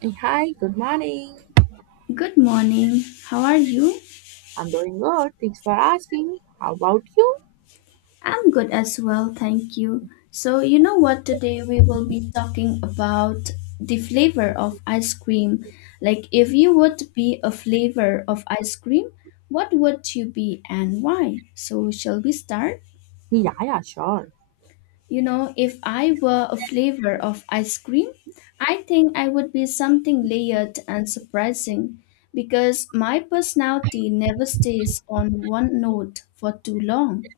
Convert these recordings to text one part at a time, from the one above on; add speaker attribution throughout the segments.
Speaker 1: Hey, hi, good morning.
Speaker 2: Good morning. How are you?
Speaker 1: I'm doing good. Thanks for asking. How about you?
Speaker 2: I'm good as well, thank you. So, you know what? Today we will be talking about the flavor of ice cream. Like, if you would be a flavor of ice cream, what would you be and why? So, shall we start?
Speaker 1: Yeah, yeah, sure.
Speaker 2: You know, if I were a flavor of ice cream, I think I would be something layered and surprising because my personality never stays on one note for too long.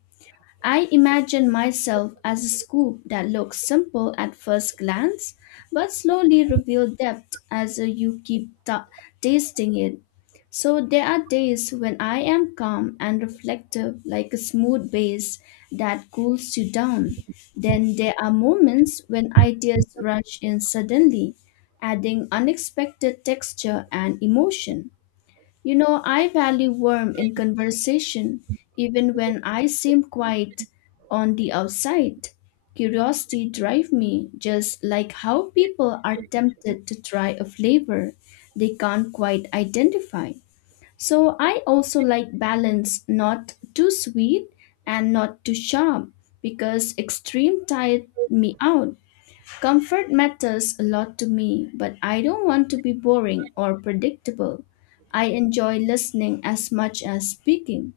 Speaker 2: I imagine myself as a scoop that looks simple at first glance, but slowly reveal depth as you keep tasting it. So there are days when I am calm and reflective, like a smooth base that cools you down. Then there are moments when ideas rush in suddenly, adding unexpected texture and emotion. You know, I value warmth in conversation even when I seem quiet on the outside. Curiosity drives me, just like how people are tempted to try a flavor they can't quite identify. So I also like balance, not too sweet and not too sharp, because extreme tire me out. Comfort matters a lot to me, but I don't want to be boring or predictable. I enjoy listening as much as speaking,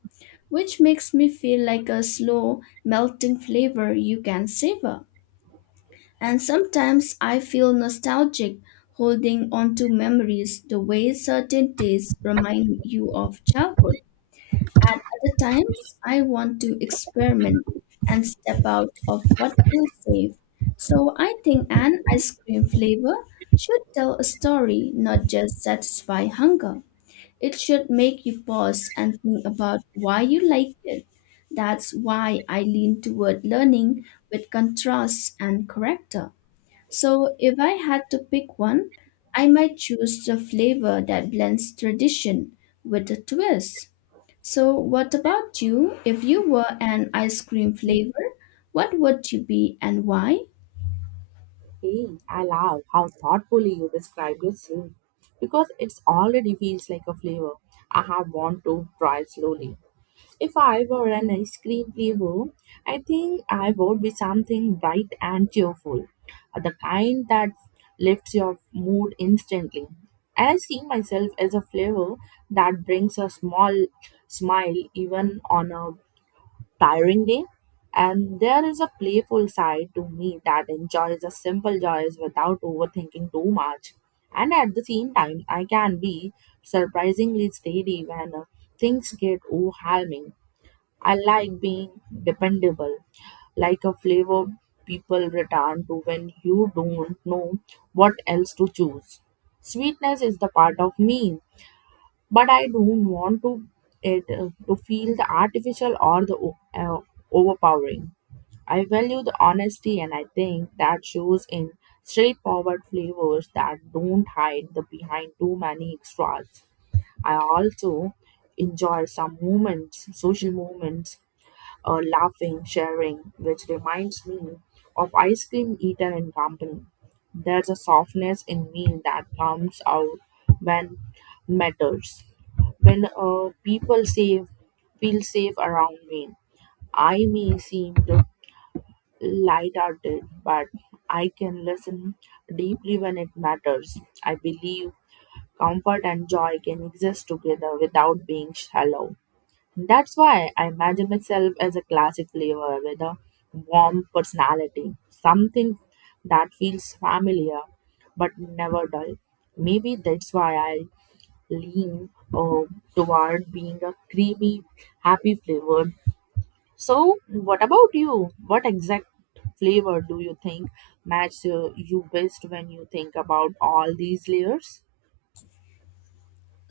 Speaker 2: which makes me feel like a slow, melting flavor you can savor. And sometimes I feel nostalgic holding onto memories the way certain tastes remind you of childhood. At other times, I want to experiment and step out of what feels safe. So I think an ice cream flavor should tell a story, not just satisfy hunger. It should make you pause and think about why you like it. That's why I lean toward learning with contrast and character. So, if I had to pick one, I might choose the flavor that blends tradition with a twist. So, what about you? If you were an ice cream flavor, what would you be and why?
Speaker 1: Hey, I love how thoughtfully you describe your soup because it's already feels like a flavor I have want to try slowly. If I were an ice cream flavor, I think I would be something bright and cheerful, the kind that lifts your mood instantly. And I see myself as a flavor that brings a small smile even on a tiring day. And there is a playful side to me that enjoys the simple joys without overthinking too much. And at the same time, I can be surprisingly steady when things get overwhelming. I like being dependable, like a flavor people return to when you don't know what else to choose. Sweetness is the part of me but I don't want to it to feel the artificial or the overpowering. I value the honesty, and I think that shows in straightforward flavors that don't hide the behind too many extras. I also enjoy some moments, social moments, laughing, sharing, which reminds me of ice cream eaten in company. There's a softness in me that comes out when matters. When people say feel safe around me, I may seem to light-hearted, but I can listen deeply when it matters. I believe comfort and joy can exist together without being shallow. That's why I imagine myself as a classic flavor with a warm personality, something that feels familiar but never dull. Maybe that's why I lean uh, toward being a creamy, happy flavor. So, what about you? What exact flavor do you think match you best when you think about all these layers?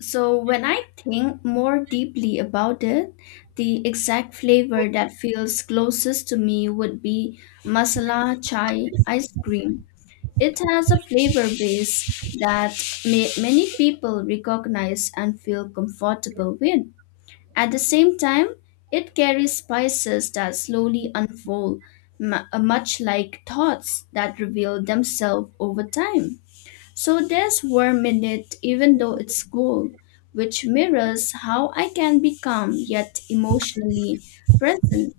Speaker 2: So, when I think more deeply about it, the exact flavor that feels closest to me would be masala chai ice cream. It has a flavor base that many people recognize and feel comfortable with. At the same time, it carries spices that slowly unfold, much like thoughts that reveal themselves over time. So there's warmth in it, even though it's cold, which mirrors how I can become yet emotionally present.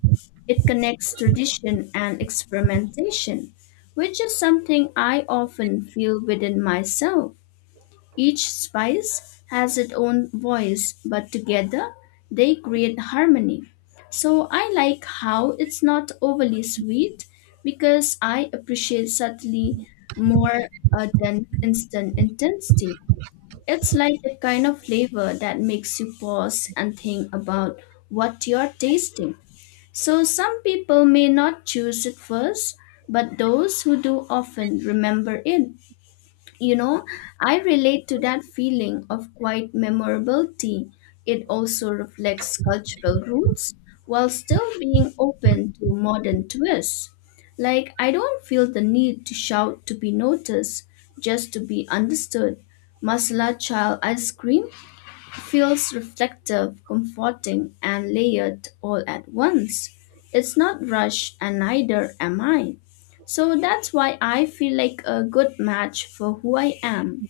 Speaker 2: It connects tradition and experimentation, which is something I often feel within myself. Each spice has its own voice, but together they create harmony. So I like how it's not overly sweet because I appreciate subtly more than instant intensity. It's like the kind of flavor that makes you pause and think about what you're tasting. So some people may not choose it first, but those who do often remember it. You know, I relate to that feeling of quite memorability. It also reflects cultural roots while still being open to modern twists. Like, I don't feel the need to shout to be noticed, just to be understood. Masala child ice cream feels reflective, comforting, and layered all at once. It's not rushed, and neither am I. So that's why I feel like a good match for who I am.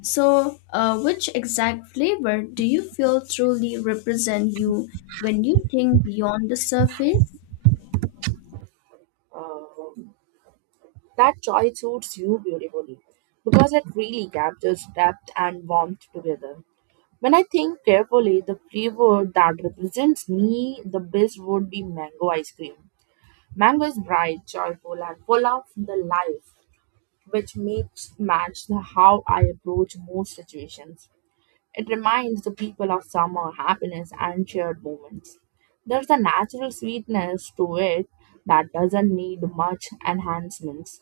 Speaker 2: So, which exact flavor do you feel truly represent you when you think beyond the surface?
Speaker 1: Uh, that choice suits you beautifully because it really captures depth and warmth together. When I think carefully, the flavor that represents me the best would be mango ice cream. Mango is bright, joyful, and full of the life which makes match the how I approach most situations. It reminds the people of summer happiness and shared moments. There's a natural sweetness to it that doesn't need much enhancements.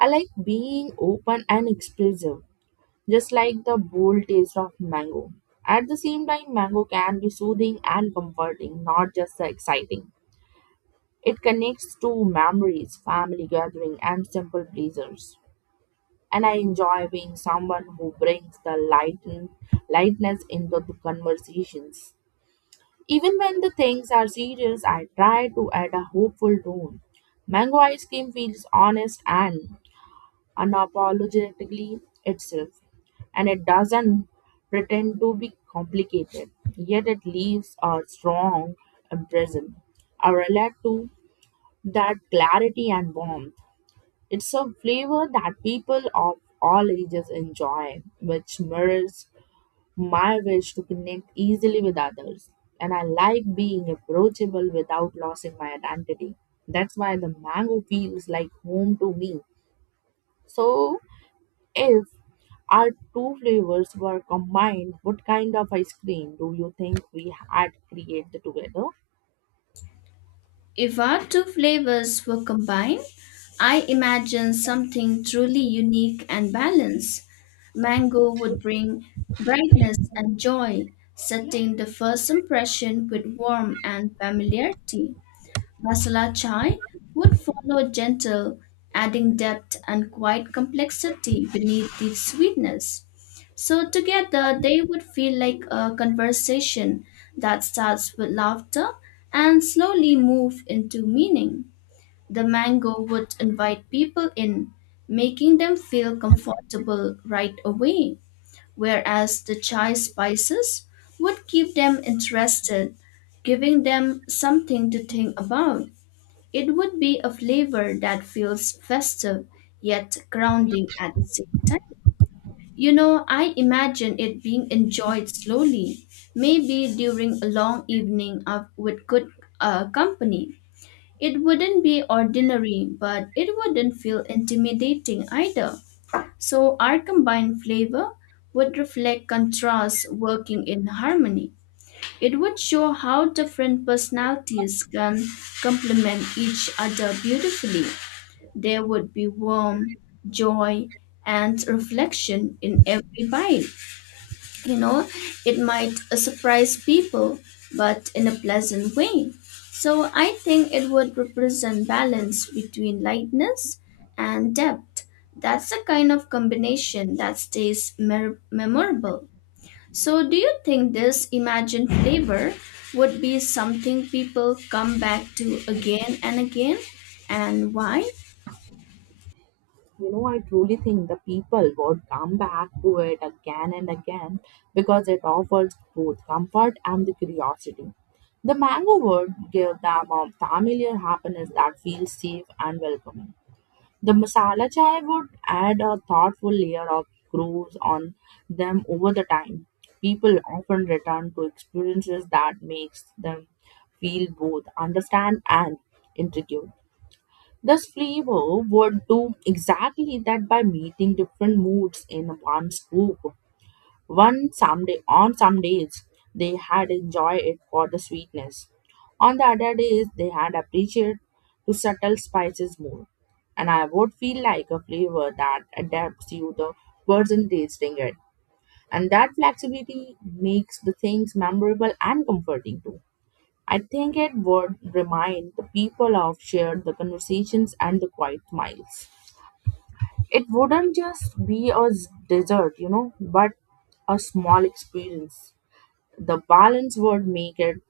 Speaker 1: I like being open and expressive, just like the bold taste of mango. At the same time, mango can be soothing and comforting, not just exciting. It connects to memories, family gathering, and simple pleasures. And I enjoy being someone who brings the light lightness into the conversations. Even when the things are serious, I try to add a hopeful tone. Mango ice cream feels honest and unapologetically itself, and it doesn't pretend to be complicated, yet it leaves a strong impression. I relate to that clarity and warmth. It's a flavor that people of all ages enjoy, which mirrors my wish to connect easily with others. And I like being approachable without losing my identity. That's why the mango feels like home to me. So, if our two flavors were combined, what kind of ice cream do you think we had created together?
Speaker 2: If our two flavors were combined, I imagine something truly unique and balanced. Mango would bring brightness and joy, setting the first impression with warmth and familiarity. Masala chai would follow gentle, adding depth and quite complexity beneath the sweetness. So together they would feel like a conversation that starts with laughter and slowly move into meaning. The mango would invite people in, making them feel comfortable right away, whereas the chai spices would keep them interested, giving them something to think about. It would be a flavor that feels festive yet grounding at the same time. You know, I imagine it being enjoyed slowly, maybe during a long evening of, with good company. It wouldn't be ordinary, but it wouldn't feel intimidating either. So, our combined flavor would reflect contrasts working in harmony. It would show how different personalities can complement each other beautifully. There would be warmth, joy, and reflection in every bite. You know, it might surprise people, but in a pleasant way. So I think it would represent balance between lightness and depth. That's the kind of combination that stays memorable. So, do you think this imagined flavor would be something people come back to again and again? And why?
Speaker 1: You know, I truly think the people would come back to it again and again because it offers both comfort and the curiosity. The mango would give them a familiar happiness that feels safe and welcoming. The masala chai would add a thoughtful layer of grooves on them over the time. People often return to experiences that makes them feel both understand and intrigued. This flavor would do exactly that by meeting different moods in one scoop. One someday on some days they had enjoyed it for the sweetness. On the other days they had appreciated to subtle spices more. And I would feel like a flavor that adapts you the person tasting it. And that flexibility makes the things memorable and comforting too. I think it would remind the people of shared the conversations and the quiet miles. It wouldn't just be a dessert, you know, but a small experience. The balance would make it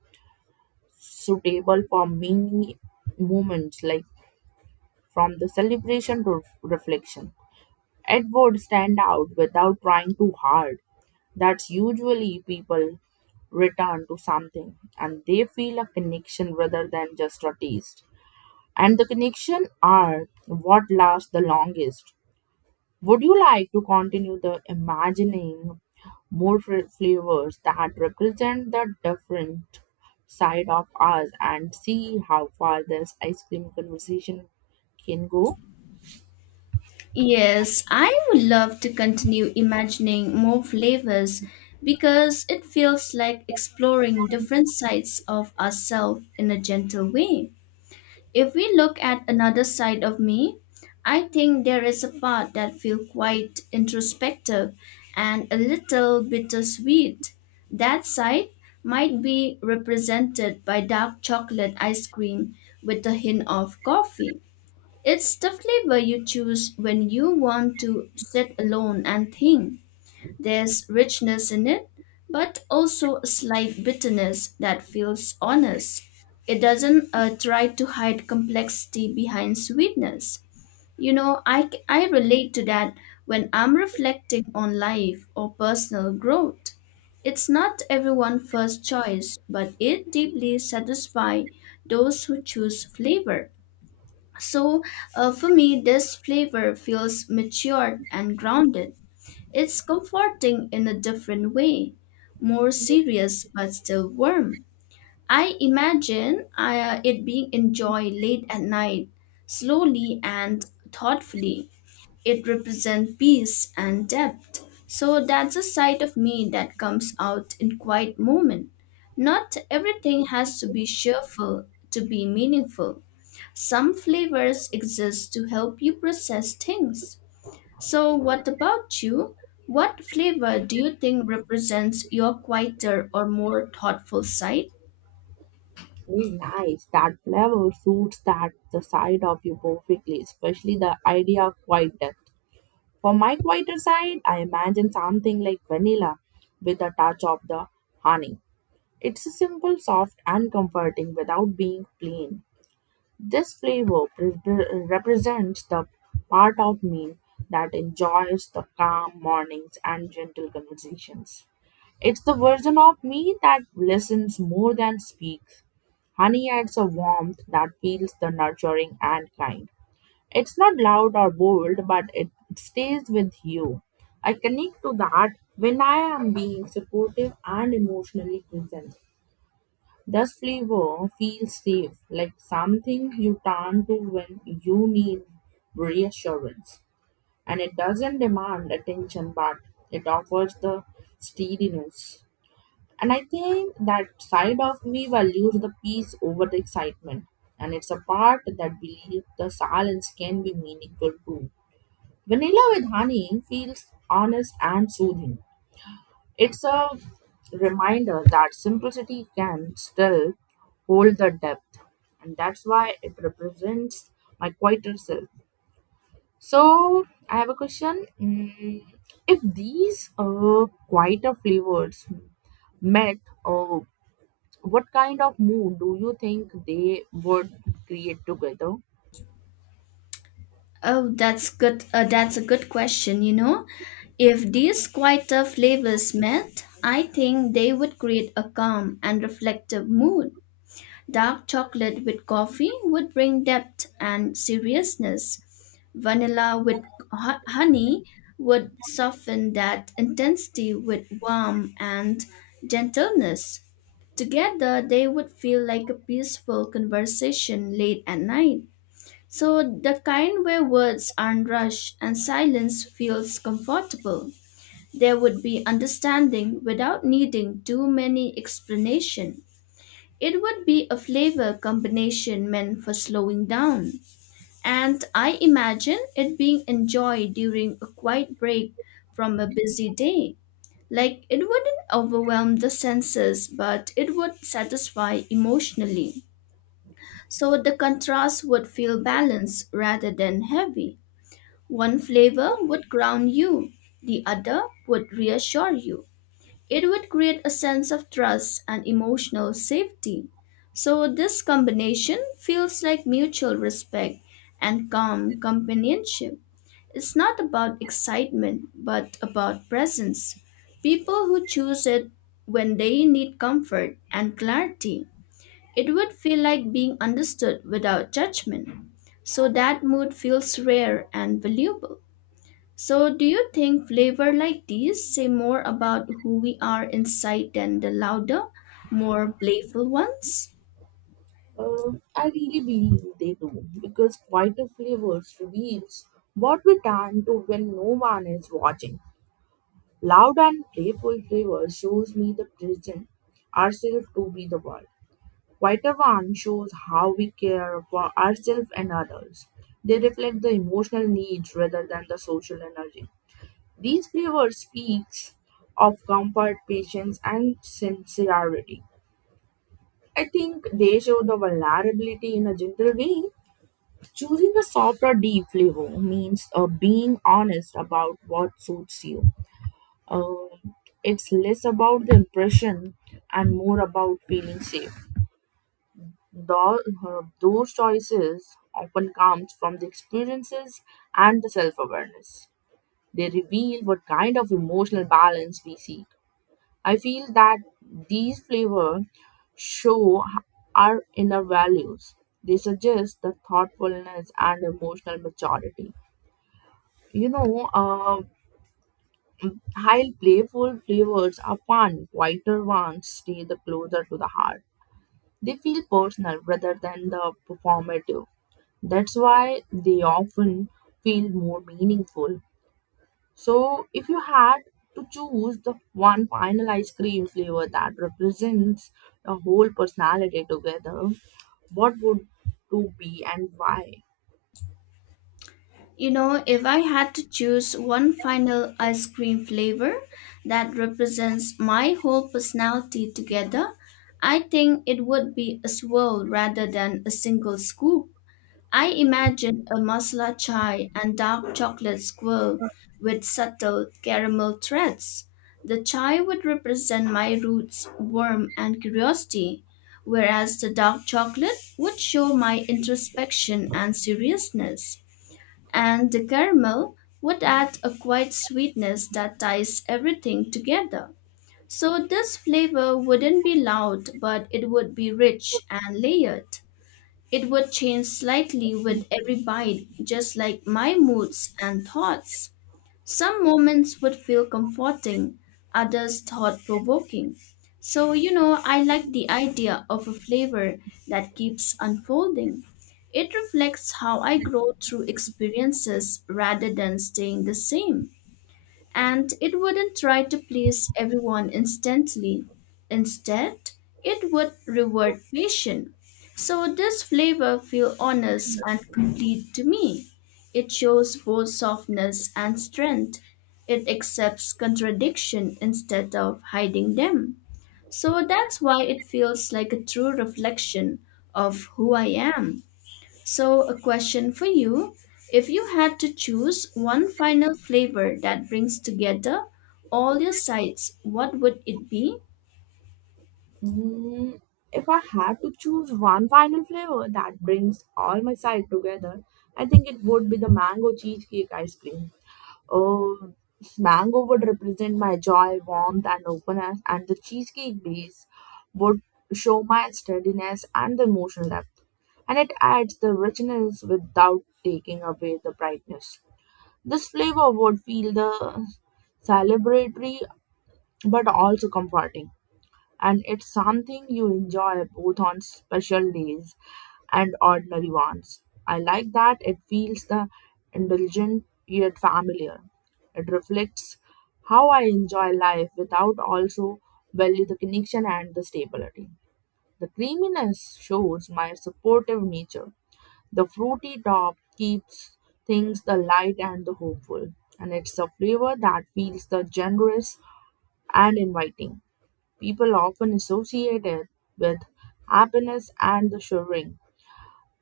Speaker 1: suitable for many moments, like from the celebration to reflection. It would stand out without trying too hard. That's usually people return to something and they feel a connection rather than just a taste. And the connection are what lasts the longest. Would you like to continue the imagining more flavors that represent the different side of us and see how far this ice cream conversation can go?
Speaker 2: Yes, I would love to continue imagining more flavors because it feels like exploring different sides of ourselves in a gentle way. If we look at another side of me, I think there is a part that feels quite introspective and a little bittersweet. That side might be represented by dark chocolate ice cream with a hint of coffee. It's the flavor you choose when you want to sit alone and think. There's richness in it, but also a slight bitterness that feels honest. It doesn't try to hide complexity behind sweetness. You know, I relate to that when I'm reflecting on life or personal growth. It's not everyone's first choice, but it deeply satisfies those who choose flavor. So, for me, this flavor feels matured and grounded. It's comforting in a different way, more serious but still warm. I imagine it being enjoyed late at night, slowly and thoughtfully. It represents peace and depth. So that's a side of me that comes out in quiet moment. Not everything has to be cheerful to be meaningful. Some flavors exist to help you process things. So, what about you? What flavor do you think represents your quieter or more thoughtful side?
Speaker 1: Very nice. That flavor suits that the side of you perfectly, especially the idea of white death. For my quieter side, I imagine something like vanilla with a touch of the honey. It's a simple, soft, and comforting without being plain. This flavor represents the part of me that enjoys the calm mornings and gentle conversations. It's the version of me that listens more than speaks. Honey adds a warmth that feels the nurturing and kind. It's not loud or bold, but it stays with you. I connect to that when I am being supportive and emotionally present. The flavor feels safe, like something you turn to when you need reassurance. And it doesn't demand attention, but it offers the steadiness. And I think that side of me values the peace over the excitement. And it's a part that believes the silence can be meaningful too. Vanilla with honey feels honest and soothing. It's a reminder that simplicity can still hold the depth, and that's why it represents my quieter self. So, I have a question. If these quieter flavors met, uh, what kind of mood do you think they would create together?
Speaker 2: Oh, that's good. That's a good question, you know. If these quieter flavors met, I think they would create a calm and reflective mood. Dark chocolate with coffee would bring depth and seriousness. Vanilla with honey would soften that intensity with warmth and gentleness. Together, they would feel like a peaceful conversation late at night. So, the kind where words aren't rushed and silence feels comfortable. There would be understanding without needing too many explanation. It would be a flavor combination meant for slowing down, and I imagine it being enjoyed during a quiet break from a busy day. Like it wouldn't overwhelm the senses, but it would satisfy emotionally. So the contrast would feel balanced rather than heavy. One flavor would ground you, the other would reassure you. It would create a sense of trust and emotional safety. So, this combination feels like mutual respect and calm companionship. It's not about excitement, but about presence. People who choose it when they need comfort and clarity. It would feel like being understood without judgment. So, that mood feels rare and valuable. So, do you think flavor like these say more about who we are inside than the louder, more playful ones?
Speaker 1: I really believe they do because quieter flavors reveals what we turn to when no one is watching. Loud and playful flavor shows me the present ourselves to be the world. Quieter one shows how we care for ourselves and others. They reflect the emotional needs rather than the social energy. These flavors speaks of comfort, patience, and sincerity. I think they show the vulnerability in a gentle way. Choosing a soft or deep flavor means being honest about what suits you. Um, it's less about the impression and more about feeling safe. Those, those choices often comes from the experiences and the self-awareness. They reveal what kind of emotional balance we seek. I feel that these flavor show our inner values. They suggest the thoughtfulness and emotional maturity. You know, uh. While playful flavors are fun, quieter ones stay the closer to the heart. They feel personal rather than the performative. That's why they often feel more meaningful. So, if you had to choose the one final ice cream flavor that represents the whole personality together, what would it be and why?
Speaker 2: You know, if I had to choose one final ice cream flavor that represents my whole personality together, I think it would be a swirl rather than a single scoop. I imagine a masala chai and dark chocolate swirl with subtle caramel threads. The chai would represent my roots, warmth, and curiosity, whereas the dark chocolate would show my introspection and seriousness. And the caramel would add a quiet sweetness that ties everything together. So this flavor wouldn't be loud, but it would be rich and layered. It would change slightly with every bite, just like my moods and thoughts. Some moments would feel comforting, others thought provoking. So, you know, I like the idea of a flavor that keeps unfolding. It reflects how I grow through experiences rather than staying the same and it wouldn't try to please everyone instantly. Instead, it would reward patience. So this flavor feels honest and complete to me. It shows both softness and strength. It accepts contradiction instead of hiding them. So that's why it feels like a true reflection of who I am. So, a question for you. If you had to choose one final flavor that brings together all your sides, what would it be?
Speaker 1: Mm, if I had to choose one final flavor that brings all my side together, I think it would be the mango cheesecake ice cream. Oh, mango would represent my joy, warmth, and openness, and the cheesecake base would show my steadiness and the emotional depth. And it adds the richness without taking away the brightness. This flavor would feel the celebratory but also comforting and it's something you enjoy both on special days and ordinary ones. I like that it feels the indulgent yet familiar. It reflects how I enjoy life without also value the connection and the stability. The creaminess shows my supportive nature. The fruity top keeps things the light and the hopeful, and it's a flavor that feels the generous and inviting people often associate it with happiness and the sharing.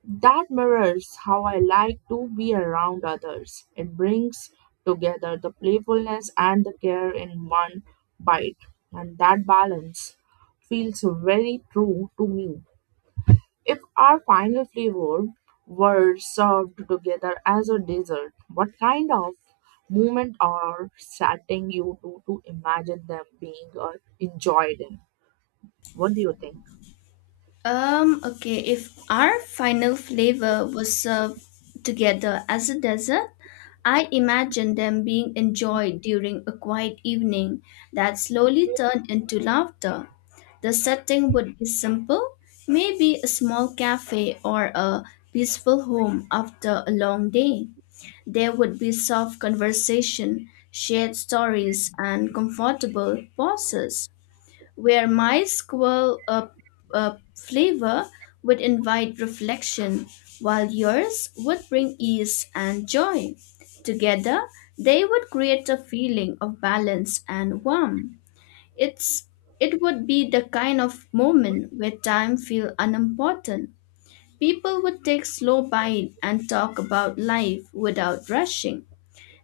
Speaker 1: That mirrors how I like to be around others. It brings together the playfulness and the care in one bite, and that balance feels very true to me. If our final flavor were served together as a dessert, what kind of moment or setting you to imagine them being enjoyed in? What do you think?
Speaker 2: Okay, if our final flavor was served together as a dessert, I imagine them being enjoyed during a quiet evening that slowly turned into laughter. The setting would be simple, maybe a small cafe or a peaceful home after a long day. There would be soft conversation, shared stories, and comfortable pauses, where my squirrel flavor would invite reflection, while yours would bring ease and joy. Together, they would create a feeling of balance and warmth. It's it would be the kind of moment where time feels unimportant. People would take slow bite and talk about life without rushing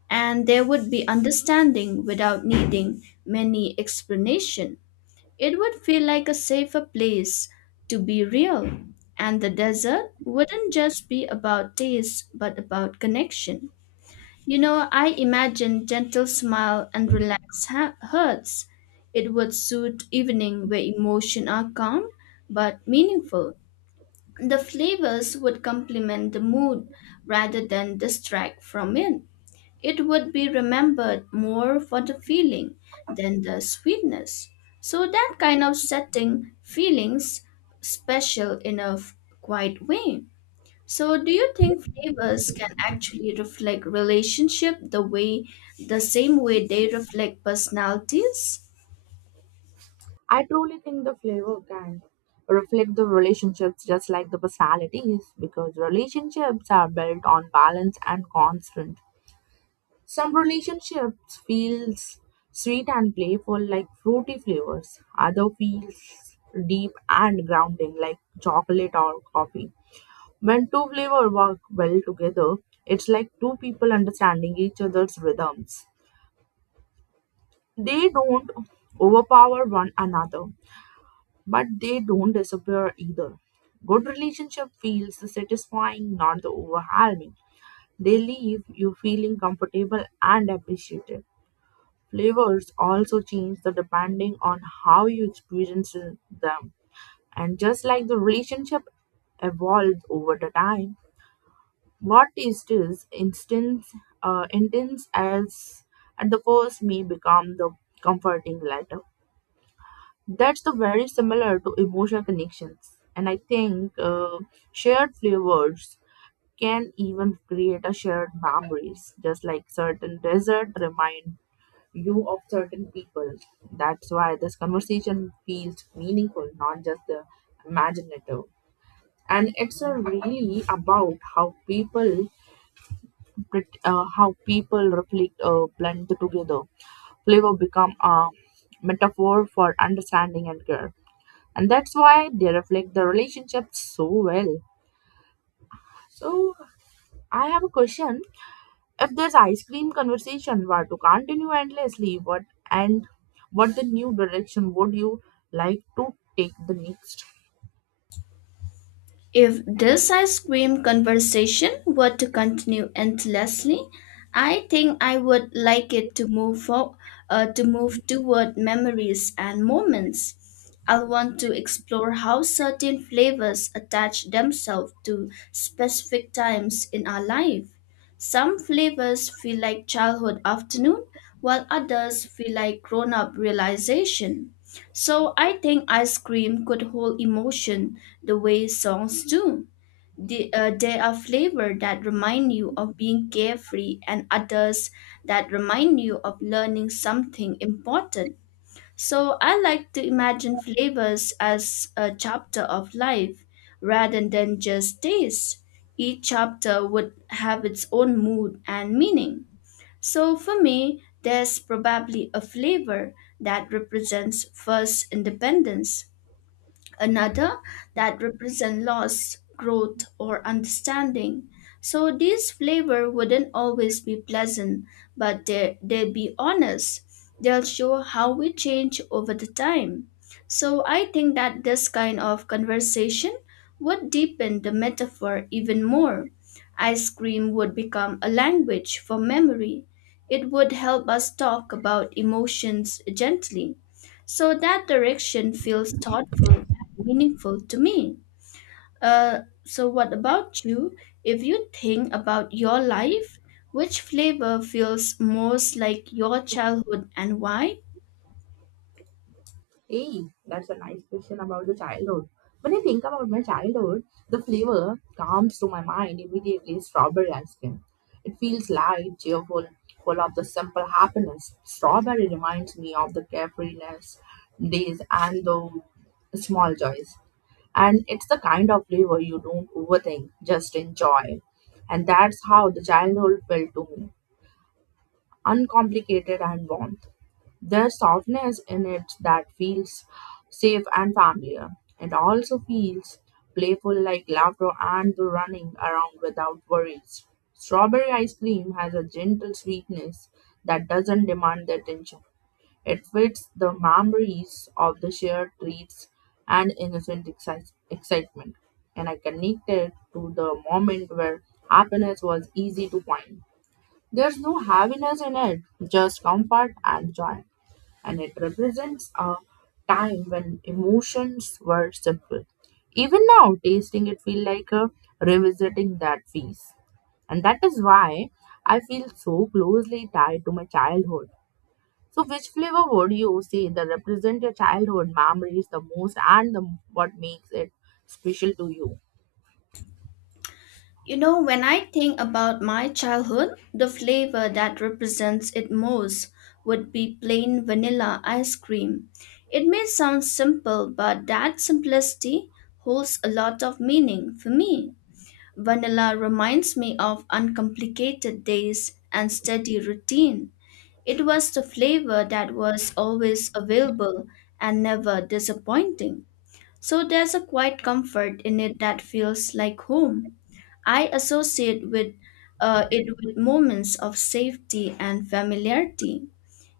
Speaker 2: and there would be understanding without needing many explanation. It would feel like a safer place to be real, and the desert wouldn't just be about taste but about connection. You know, I imagine gentle smile and relaxed hearts. It would suit evening where emotion are calm but meaningful. The flavors would complement the mood rather than distract from it. It would be remembered more for the feeling than the sweetness. So that kind of setting feelings special in a quiet way. So do you think flavors can actually reflect relationship the way the same way they reflect personalities?
Speaker 1: I truly think the flavor can reflect the relationships just like the personalities because relationships are built on balance and constant. Some relationships feels sweet and playful like fruity flavors. Other feels deep and grounding like chocolate or coffee. When two flavors work well together, it's like two people understanding each other's rhythms. They don't overpower one another but they don't disappear either. Good relationship feels satisfying, not the overwhelming. They leave you feeling comfortable and appreciated. Flavors also change the depending on how you experience them. And just like the relationship evolves over the time, what taste is instance intense as at the first may become the comforting later. That's the very similar to emotional connections. And I think shared flavors can even create a shared memories, just like certain dessert remind you of certain people. That's why this conversation feels meaningful, not just imaginative. And it's really about how people how people reflect blend together. Flavor become a metaphor for understanding and care and that's why they reflect the relationship so well. So I have a question. If this ice cream conversation were to continue endlessly, what and what the new direction would you like to take the next?
Speaker 2: If this ice cream conversation were to continue endlessly, I think I would like it to move toward memories and moments. I'll want to explore how certain flavors attach themselves to specific times in our life. Some flavors feel like childhood afternoon, while others feel like grown-up realization. So I think ice cream could hold emotion the way songs do. There are flavor that remind you of being carefree and others that remind you of learning something important. So I like to imagine flavors as a chapter of life rather than just taste. Each chapter would have its own mood and meaning. So for me, there's probably a flavor that represents first independence another that represent loss, growth, or understanding. So these flavor wouldn't always be pleasant, but they'll be honest. They'll show how we change over the time. So I think that this kind of conversation would deepen the metaphor even more. Ice cream would become a language for memory. It would help us talk about emotions gently so that direction feels thoughtful and meaningful to me. Uh, so, what about you? If you think about your life, which flavor feels most like your childhood and why?
Speaker 1: Hey, that's a nice question about the childhood. When I think about my childhood, the flavor comes to my mind immediately strawberry ice cream. It feels light, cheerful, full of the simple happiness. Strawberry reminds me of the carefreeness days and the small joys. And it's the kind of flavor you don't overthink, just enjoy. And that's how the childhood felt to me uncomplicated and warmth. There's softness in it that feels safe and familiar. It also feels playful like laughter and the running around without worries. Strawberry ice cream has a gentle sweetness that doesn't demand the attention. It fits the memories of the shared treats and innocent excitement, and I connect it to the moment where happiness was easy to find. There's no heaviness in it, just comfort and joy. And it represents a time when emotions were simple. Even now, tasting it feels like a revisiting that feast. And that is why I feel so closely tied to my childhood. So, which flavor would you say that represent your childhood memories the most and the, what makes it special to you?
Speaker 2: You know, when I think about my childhood, the flavor that represents it most would be plain vanilla ice cream. It may sound simple, but that simplicity holds a lot of meaning for me. Vanilla reminds me of uncomplicated days and steady routine. It was the flavor that was always available and never disappointing. So there's a quiet comfort in it that feels like home. I associate with it with moments of safety and familiarity.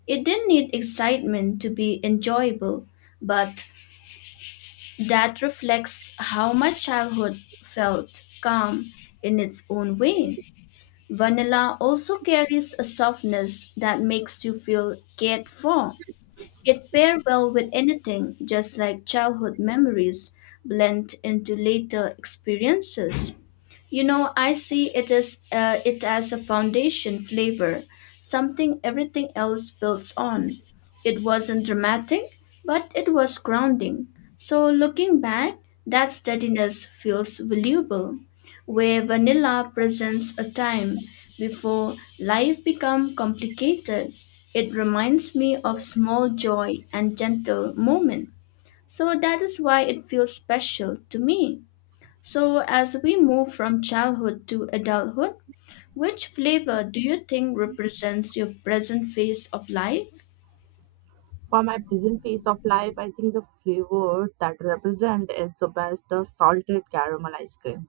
Speaker 2: It didn't need excitement to be enjoyable, but that reflects how my childhood felt calm in its own way. Vanilla also carries a softness that makes you feel cared for. It pairs well with anything, just like childhood memories blend into later experiences. You know, I see it as a foundation flavor, something everything else builds on. It wasn't dramatic, but it was grounding. So looking back, that steadiness feels valuable where vanilla presents a time before life become complicated. It reminds me of small joy and gentle moment. So that is why it feels special to me. So as we move from childhood to adulthood, which flavor do you think represents your present phase of life?
Speaker 1: For my present phase of life, I think the flavor that represent is the best the salted caramel ice cream.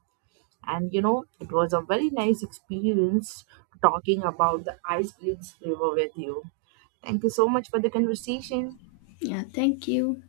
Speaker 1: And you know, it was a very nice experience talking about the ice cream's flavor with you. Thank you so much for the conversation.
Speaker 2: Yeah, thank you.